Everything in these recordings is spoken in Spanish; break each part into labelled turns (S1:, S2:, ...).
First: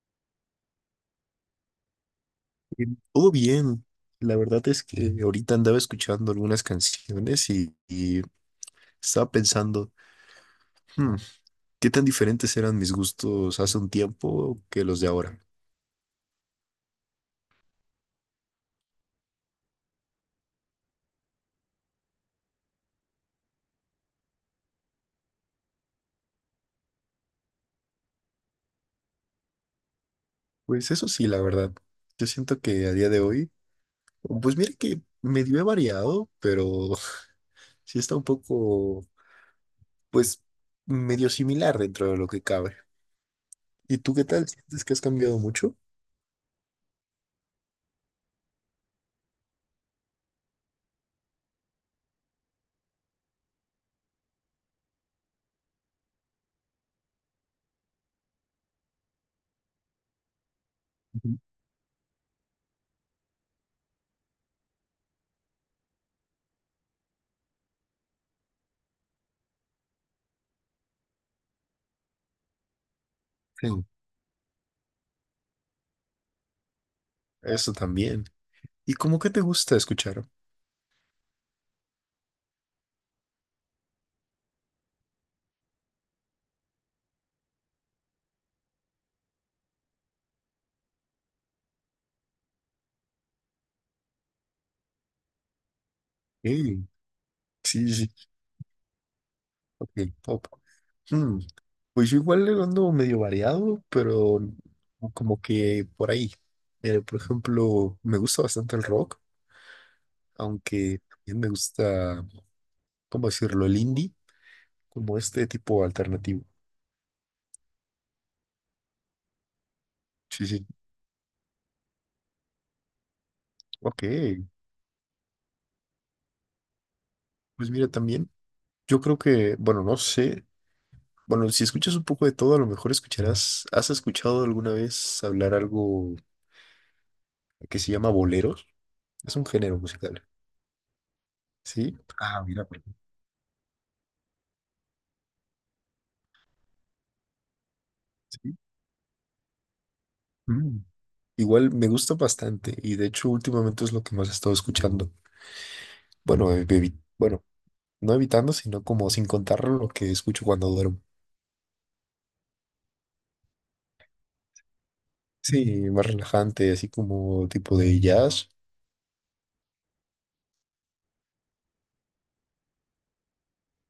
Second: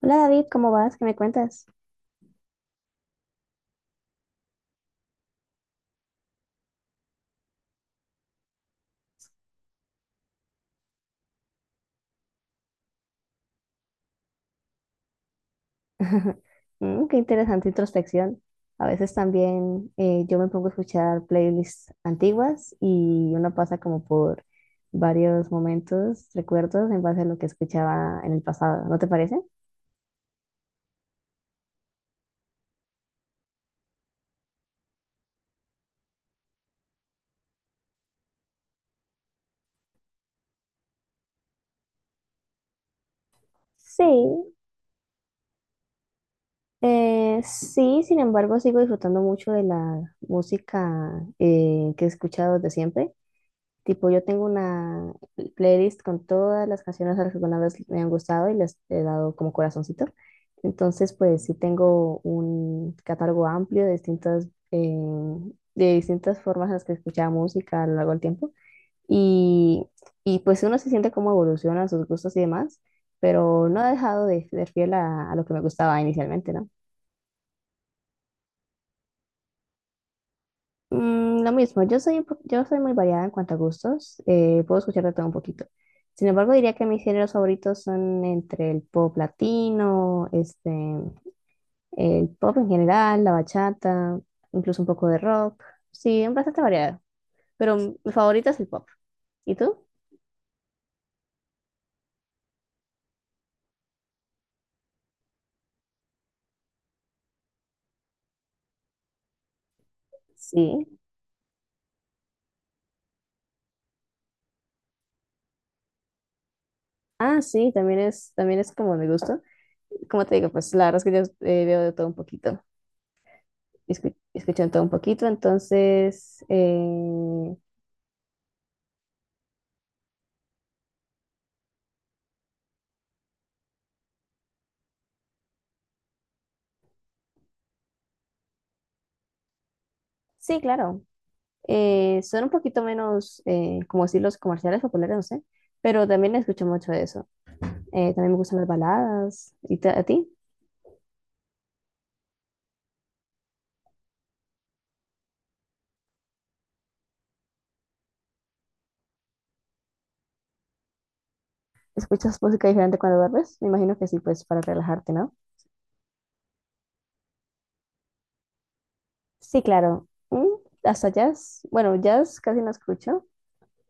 S1: Hola David, ¿cómo vas? ¿Qué me cuentas?
S2: Bien. Todo bien. La verdad es que ahorita andaba escuchando algunas canciones y estaba pensando, "Hmm, ¿qué tan diferentes eran mis gustos hace un tiempo que los de ahora?"
S1: Mm, qué interesante introspección. A veces también yo me pongo a escuchar playlists antiguas y uno pasa como por varios momentos, recuerdos en base a lo que escuchaba en el pasado, ¿no te parece?
S2: Pues eso sí, la verdad. Yo siento que a día de hoy, pues mira que medio he variado, pero sí está un poco, pues, medio similar dentro de lo que cabe. ¿Y
S1: Sí,
S2: tú qué tal? ¿Sientes que has cambiado mucho?
S1: sí, sin embargo sigo disfrutando mucho de la música que he escuchado desde siempre. Tipo, yo tengo una playlist con todas las canciones a las que alguna vez me han gustado y les he dado como corazoncito. Entonces,
S2: Ujú.
S1: pues sí tengo un catálogo amplio de distintas formas en las que escuchaba música a lo largo del tiempo. Y, pues uno se siente como evoluciona sus gustos y demás, pero no
S2: Sí,
S1: ha dejado de ser fiel a lo que me gustaba inicialmente, ¿no?
S2: eso también. ¿Y cómo que te gusta escuchar?
S1: Mm, lo mismo. Yo soy, yo soy muy variada en cuanto a gustos, puedo escuchar de todo un poquito. Sin embargo, diría que mis géneros favoritos son entre el pop latino, este, el pop en general, la bachata, incluso un poco de rock. Sí, bastante
S2: Ey,
S1: variado, pero
S2: sí, sí,
S1: mi favorita es el pop. ¿Y tú?
S2: ok, pop. Hmm, Pues yo igual le ando medio variado, pero como que por ahí. Por ejemplo, me gusta bastante el rock,
S1: Sí.
S2: aunque también me gusta, ¿cómo decirlo? El indie, como este tipo alternativo.
S1: Ah, sí, también es como mi gusto. Como te
S2: Sí,
S1: digo,
S2: sí,
S1: pues la verdad es que yo veo de todo un poquito,
S2: ok.
S1: escucho de todo un poquito, entonces...
S2: Pues mira, también yo creo que, bueno, no sé. Bueno, si escuchas un poco de todo, a lo mejor escucharás, ¿has escuchado alguna vez hablar algo que se llama boleros? Es un género musical,
S1: sí, claro.
S2: ¿sí? Ah,
S1: Son un
S2: mira,
S1: poquito
S2: pues.
S1: menos, como decir, los comerciales populares, no sé, pero también escucho mucho de eso. También me
S2: Sí.
S1: gustan las baladas. ¿Y a ti?
S2: Mm. Igual me gusta bastante y de hecho últimamente es lo que más he estado escuchando. Bueno, bueno, no evitando, sino como sin contar lo que escucho cuando duermo.
S1: ¿Escuchas música diferente cuando duermes? Me imagino que sí, pues para relajarte, ¿no?
S2: Sí, más relajante, así como tipo de jazz.
S1: Sí, claro. Mm, hasta jazz. Bueno, jazz casi no escucho,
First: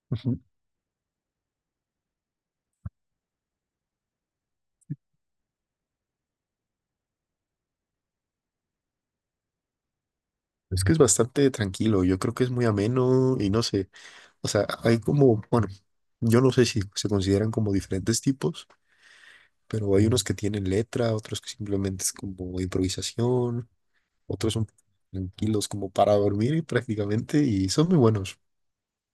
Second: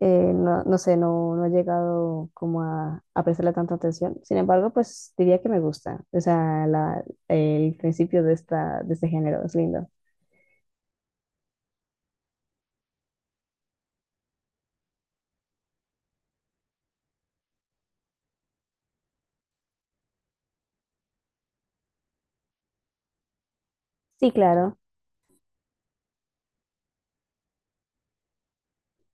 S2: Ujú.
S1: no, no sé, no he llegado como a prestarle tanta atención. Sin embargo, pues diría que me gusta. O sea, la, el principio de esta, de este género es lindo.
S2: Es que es bastante tranquilo, yo creo que es muy ameno y no sé. O sea, hay como, bueno, yo no sé si se consideran como diferentes tipos, pero hay unos que tienen letra, otros que simplemente es como improvisación,
S1: Sí,
S2: otros son
S1: claro.
S2: tranquilos como para dormir prácticamente y son muy buenos.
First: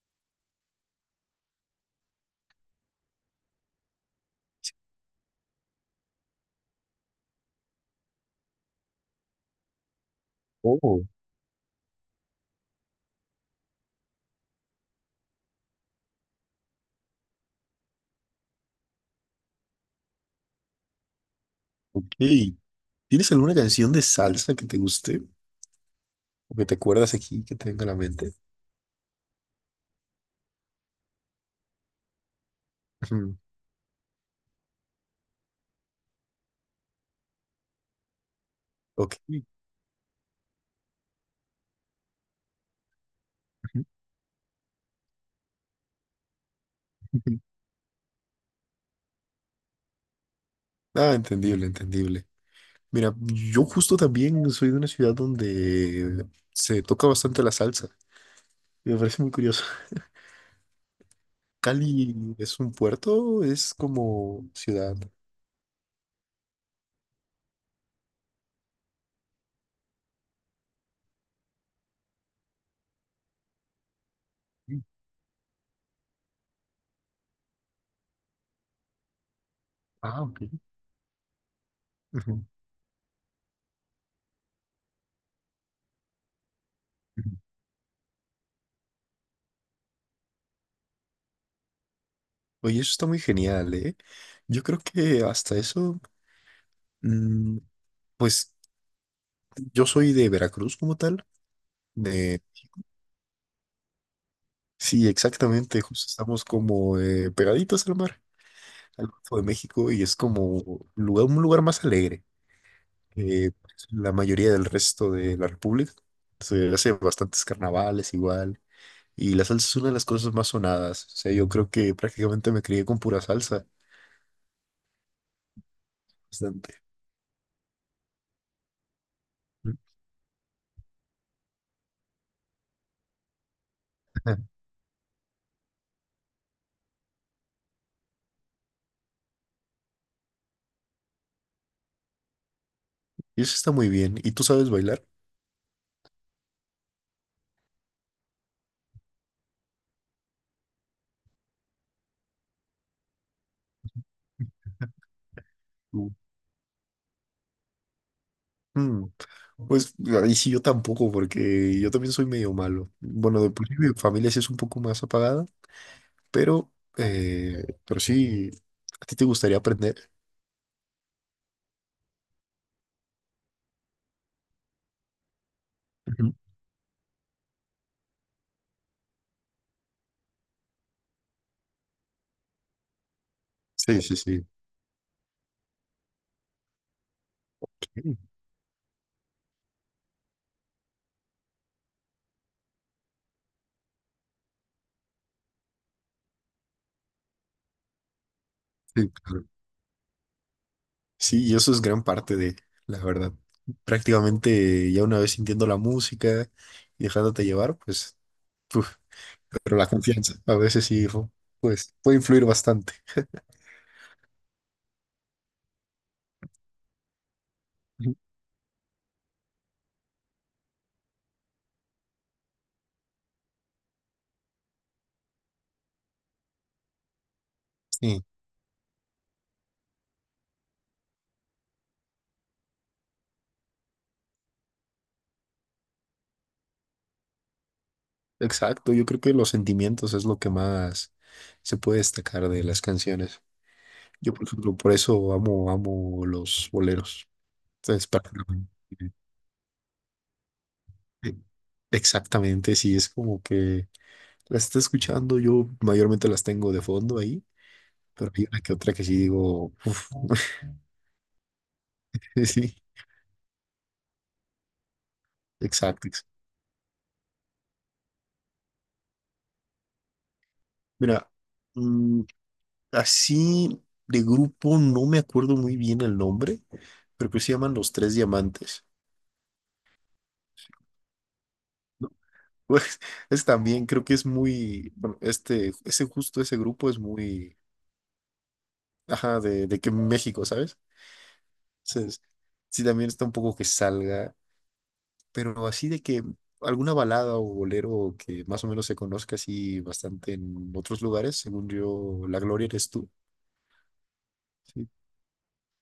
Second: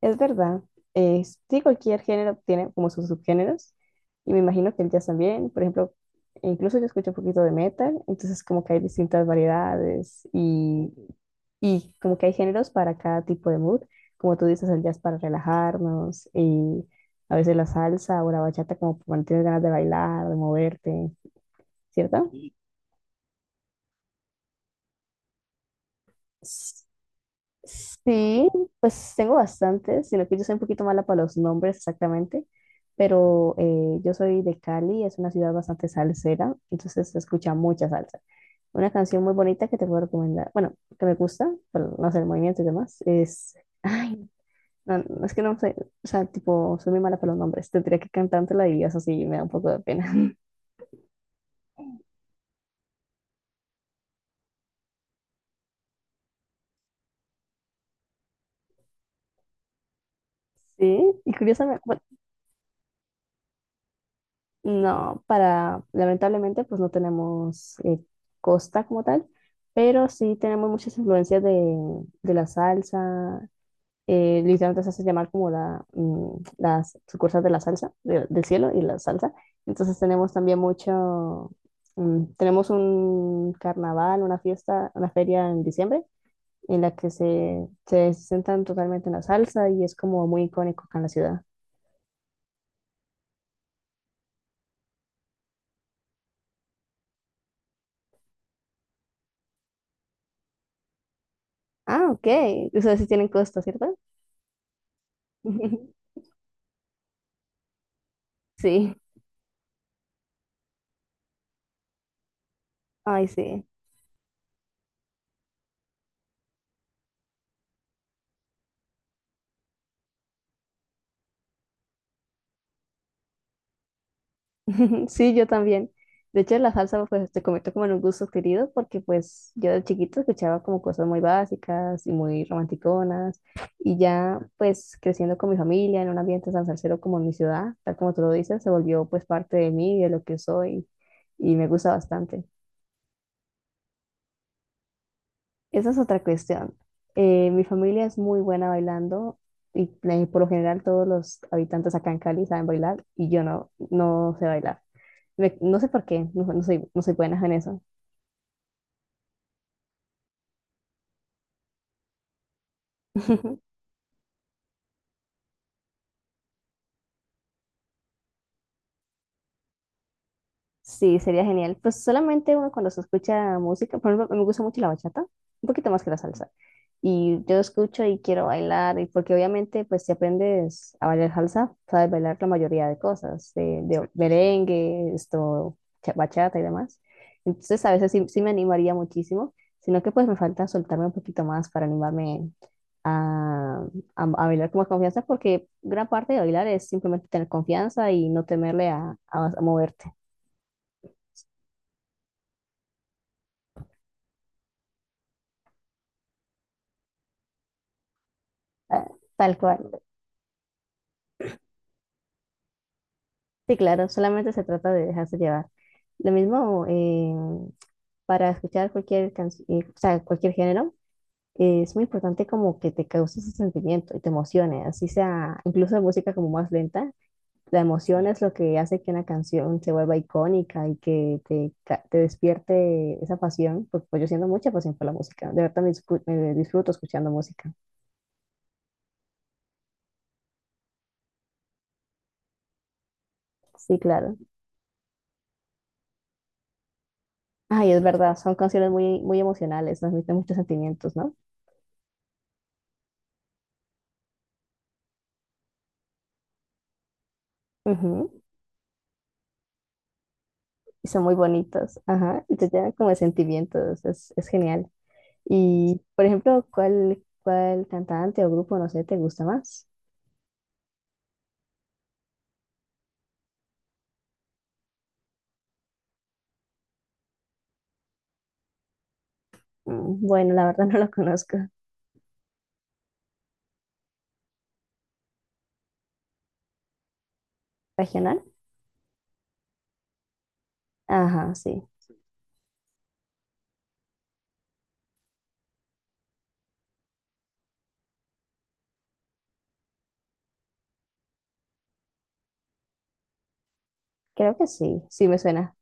S1: Es verdad. Eh, sí, cualquier género tiene como sus subgéneros. Y me imagino que el jazz también. Por ejemplo, incluso yo escucho un poquito de metal. Entonces como que hay distintas variedades y,
S2: Oh,
S1: y como que hay géneros para cada tipo de mood. Como tú dices, el jazz para relajarnos y a veces la salsa o la bachata como cuando tienes ganas de bailar, de moverte,
S2: ok.
S1: ¿cierto?
S2: ¿Tienes alguna canción de salsa que te guste o que te acuerdas aquí que te venga a la mente?
S1: Sí, pues tengo bastantes, sino que yo soy un poquito mala para los nombres exactamente,
S2: Ujú.
S1: pero yo soy de Cali, es una ciudad bastante salsera, entonces se escucha mucha salsa. Una
S2: Ok.
S1: canción muy bonita que te puedo recomendar, bueno, que me gusta, pero no sé, el movimiento y demás, es, ay, no, no, es que no sé, o sea, tipo, soy muy mala para
S2: Ujú.
S1: los nombres, tendría que cantártela y eso sí me da un poco de pena.
S2: Ah, entendible, entendible. Mira, yo justo también soy de una ciudad donde se toca bastante la salsa. Me parece muy curioso.
S1: Sí, y curiosamente,
S2: Cali es un puerto, es como ciudad.
S1: no, para, lamentablemente, pues no tenemos costa como tal, pero sí tenemos muchas influencias de la salsa.
S2: Mm.
S1: Literalmente se hace llamar como la, mm, las sucursales de la salsa, del cielo y la salsa. Entonces
S2: Ah,
S1: tenemos
S2: ok.
S1: también mucho, mm,
S2: Ujú,
S1: tenemos un carnaval, una fiesta, una feria en diciembre, en la que
S2: ujú.
S1: se centran totalmente en la salsa y es como muy icónico acá en la ciudad.
S2: Oye, eso está muy genial, ¿eh? Yo creo que hasta eso, mm, pues yo soy de Veracruz como tal.
S1: Ah, ok.
S2: de-
S1: Ustedes sí tienen costa, ¿cierto?
S2: sí, exactamente, justo estamos como pegaditos al mar,
S1: Sí.
S2: al Golfo de México, y es como un lugar más alegre
S1: Ay,
S2: que
S1: sí.
S2: pues, la mayoría del resto de la República. Se hace bastantes carnavales igual. Y la salsa es una de las cosas más sonadas. O sea, yo creo que prácticamente me crié con pura salsa.
S1: Sí, yo también. De hecho, la
S2: Bastante.
S1: salsa, pues, te comento como en un gusto querido, porque, pues, yo
S2: Mm.
S1: de chiquito escuchaba como cosas muy básicas y muy romanticonas, y
S2: Ajá.
S1: ya, pues, creciendo con mi familia en un ambiente tan salsero como en mi ciudad, tal como tú lo dices, se volvió, pues, parte de mí, de lo que soy, y me gusta bastante.
S2: Y eso está muy bien. ¿Y tú sabes bailar?
S1: Esa es otra cuestión. Mi familia es muy buena bailando, y por lo general todos los habitantes acá en Cali saben bailar, y yo no, no sé bailar. No sé por
S2: Mm.
S1: qué, no, no soy buena en eso.
S2: Mm, Pues ahí sí yo tampoco, porque yo también soy medio malo. Bueno, de por sí mi familia sí es un poco más apagada, pero, pero sí, ¿a ti te gustaría aprender?
S1: Sí, sería genial. Pues solamente uno cuando se escucha música, por ejemplo, me gusta mucho la bachata, un poquito más que la
S2: Ujú.
S1: salsa. Y yo escucho y quiero bailar, y porque obviamente, pues si aprendes a bailar salsa, sabes bailar la mayoría de cosas,
S2: Sí,
S1: de
S2: sí, sí.
S1: merengue, esto, bachata y demás. Entonces, a veces sí,
S2: Ok.
S1: sí me animaría muchísimo, sino que pues me falta soltarme un poquito más para animarme a, a bailar con más confianza, porque gran parte de bailar es simplemente tener confianza y no temerle
S2: Sí, claro.
S1: a moverte.
S2: Sí, y eso es gran parte de, la verdad. Prácticamente ya una vez sintiendo la música y dejándote llevar, pues.
S1: Ah, tal
S2: Pero la
S1: cual.
S2: confianza, a veces sí, pues puede influir bastante.
S1: Sí, claro, solamente se trata de dejarse llevar. Lo mismo,
S2: Ujú.
S1: para escuchar cualquier canción, o sea, cualquier género, es muy importante como que te cause ese sentimiento y te emocione, así sea, incluso música como más lenta, la
S2: Sí,
S1: emoción es lo que hace que una canción se vuelva icónica y que te, te despierte esa pasión, porque pues, yo siento mucha pasión por la música, de verdad me, me disfruto escuchando música.
S2: exacto. Yo creo que los sentimientos es lo que más se puede destacar de las canciones.
S1: Sí,
S2: Yo,
S1: claro.
S2: por ejemplo, por eso amo, amo los boleros.
S1: Ay, es
S2: Entonces,
S1: verdad, son
S2: prácticamente.
S1: canciones muy, muy emocionales, transmiten muchos sentimientos, ¿no?
S2: Exactamente, sí, es como que la está escuchando, yo mayormente las tengo de fondo ahí, pero
S1: Ujú,
S2: hay una que otra que sí digo, uf,
S1: y son muy bonitos, ajá, y te
S2: sí,
S1: llenan como de sentimientos, es genial. Y,
S2: exacto.
S1: por ejemplo, ¿cuál, cuál cantante o grupo, no sé, te gusta más?
S2: Mira, mm, así de grupo, no me acuerdo muy bien el nombre, pero que se llaman Los Tres Diamantes.
S1: Mm, bueno, la verdad no lo conozco.
S2: ¿No? Pues, es también, creo que es muy, bueno, este, ese justo, ese grupo es muy,
S1: ¿Regional?
S2: ajá, de que México, ¿sabes?
S1: Ajá, sí,
S2: Entonces, sí, también está un poco que salga, pero así de que alguna balada o bolero que más o menos se conozca así bastante en otros lugares, según yo, La Gloria eres tú.
S1: creo que
S2: Sí.
S1: sí, sí me suena.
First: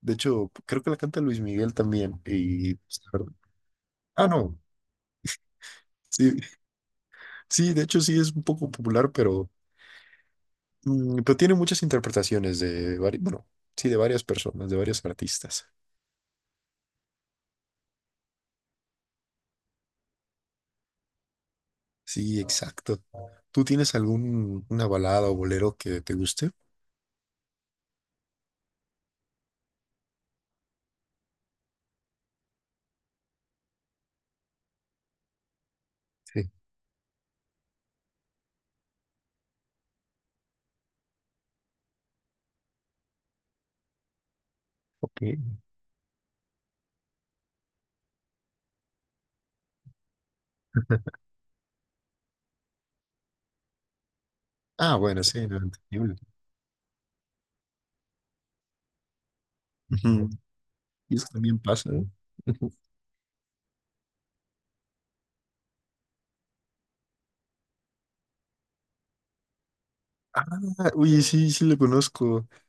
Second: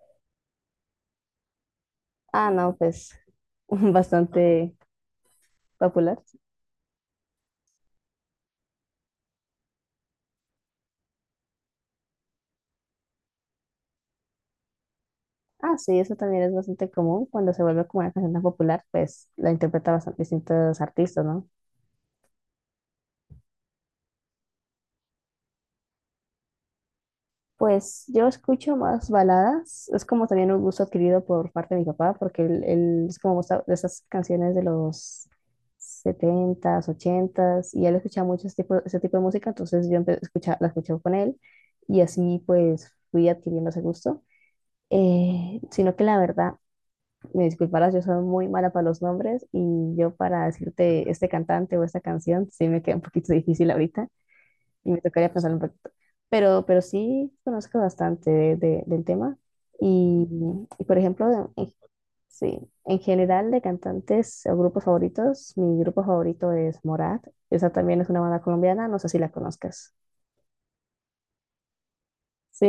S2: De hecho, creo que la canta Luis Miguel también,
S1: Ah,
S2: y,
S1: no,
S2: pues, la
S1: pues
S2: verdad- ah, no.
S1: bastante popular.
S2: Sí, sí, de hecho sí es un poco popular, pero tiene muchas interpretaciones de varios, bueno, sí, de varias personas, de varios artistas.
S1: Ah, sí, eso también es bastante común cuando se vuelve como una canción tan popular, pues la interpreta bastante distintos artistas, ¿no?
S2: Sí, exacto. ¿Tú tienes algún una balada o bolero que te guste?
S1: Pues yo escucho más baladas, es como también un gusto adquirido por parte de mi papá, porque él es como gusta de esas canciones de los
S2: Sí.
S1: setentas, ochentas y él escuchaba mucho ese tipo de música, entonces yo la escuchaba con él y así pues fui adquiriendo ese gusto.
S2: Ok.
S1: Sino que la verdad, me disculparás, yo soy muy mala para los nombres y yo para decirte este cantante o esta canción, sí me queda un poquito difícil ahorita y
S2: Ah,
S1: me
S2: bueno,
S1: tocaría
S2: sí,
S1: pensar
S2: no,
S1: un poquito.
S2: entendible.
S1: Pero sí conozco bastante del tema. Y,
S2: Ujú.
S1: por
S2: Y eso
S1: ejemplo,
S2: también pasa, ¿eh?
S1: sí,
S2: Ujú.
S1: en general de cantantes o grupos favoritos, mi grupo favorito es Morat. Esa también es una banda colombiana, no sé si la conozcas.
S2: Ah, oye, sí, sí lo conozco.
S1: ¿Sí?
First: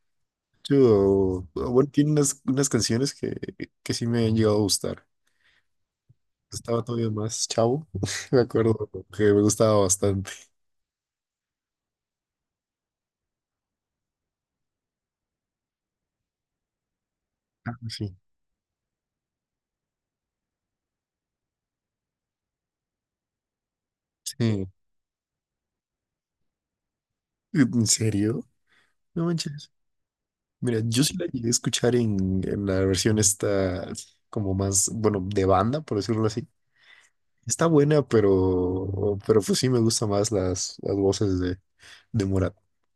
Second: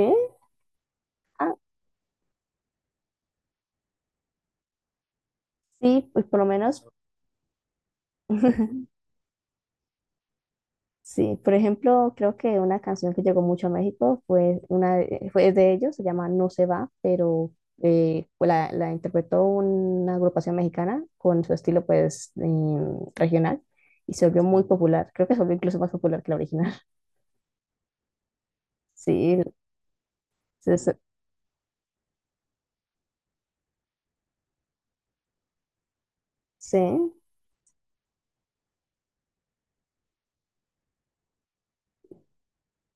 S2: Yo,
S1: Ah,
S2: ah, bueno, tiene unas canciones que sí me han llegado a gustar.
S1: sí, pues por lo
S2: Estaba
S1: menos.
S2: todavía más chavo, me acuerdo que me gustaba bastante.
S1: Sí, por ejemplo, creo que una canción que llegó mucho a México fue fue de ellos, se llama No se va, pero
S2: Ah, sí.
S1: pues la interpretó una agrupación mexicana con su estilo pues regional y se volvió muy
S2: Sí.
S1: popular. Creo que se volvió incluso más popular que la original.
S2: ¿En serio? No
S1: Sí,
S2: manches.
S1: se-
S2: Mira,
S1: se-
S2: yo sí la llegué a escuchar en la versión esta, como más, bueno, de banda, por decirlo así.
S1: sí.
S2: Está buena, pero pues sí me gustan más las voces de Morat.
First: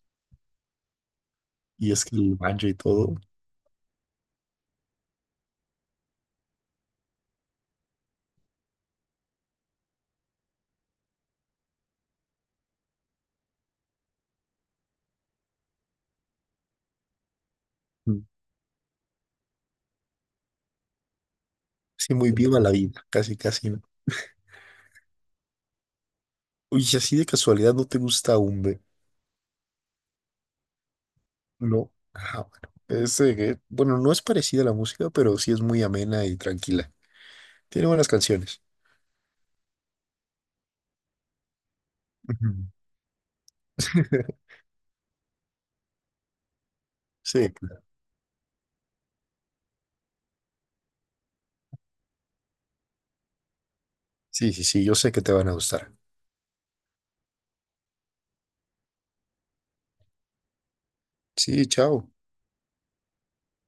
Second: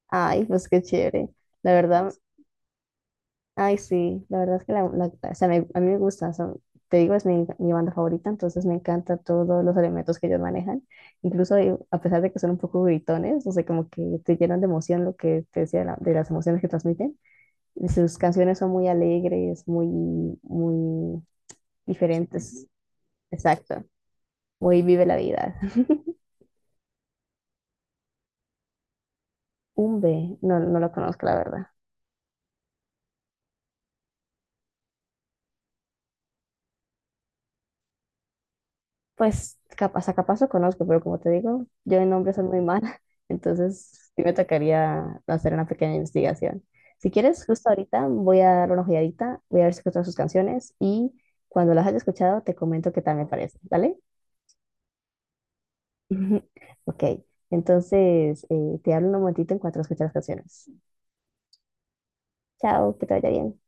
S1: Ay, pues qué chévere. La
S2: Y es
S1: verdad,
S2: que el banjo y todo,
S1: ay, sí, la verdad es que la, o sea, a mí me gusta, o te digo, es mi banda favorita, entonces me encanta todos los elementos que ellos manejan, incluso a pesar de que son un poco gritones, no sé, como que te llenan de emoción lo que te decía, de, de las emociones que transmiten, y sus
S2: mm,
S1: canciones son muy alegres, muy, muy
S2: sí, muy viva
S1: diferentes,
S2: la vida, casi, casi, ¿no?
S1: exacto, muy vive la vida.
S2: Uy, y así de casualidad no te gusta Umbe,
S1: Umbe, no, no lo conozco, la verdad.
S2: ¿no? Ah, bueno. Es, bueno, no es parecida a la música, pero sí es muy amena y tranquila. Tiene buenas canciones.
S1: Pues capaz, a capaz lo conozco, pero como te digo, yo en nombres soy muy
S2: Ujú.
S1: mala, entonces sí me tocaría hacer una pequeña investigación. Si quieres,
S2: Sí,
S1: justo
S2: claro.
S1: ahorita voy a dar una ojeadita, voy a ver si escucho sus canciones y cuando las haya escuchado te comento qué tal me parece, ¿vale?
S2: Sí, sí, sí, yo sé que te van a gustar.
S1: Ok, entonces te hablo un momentito en cuanto escuche las canciones.
S2: Sí, chao.
S1: Chao, que te vaya bien.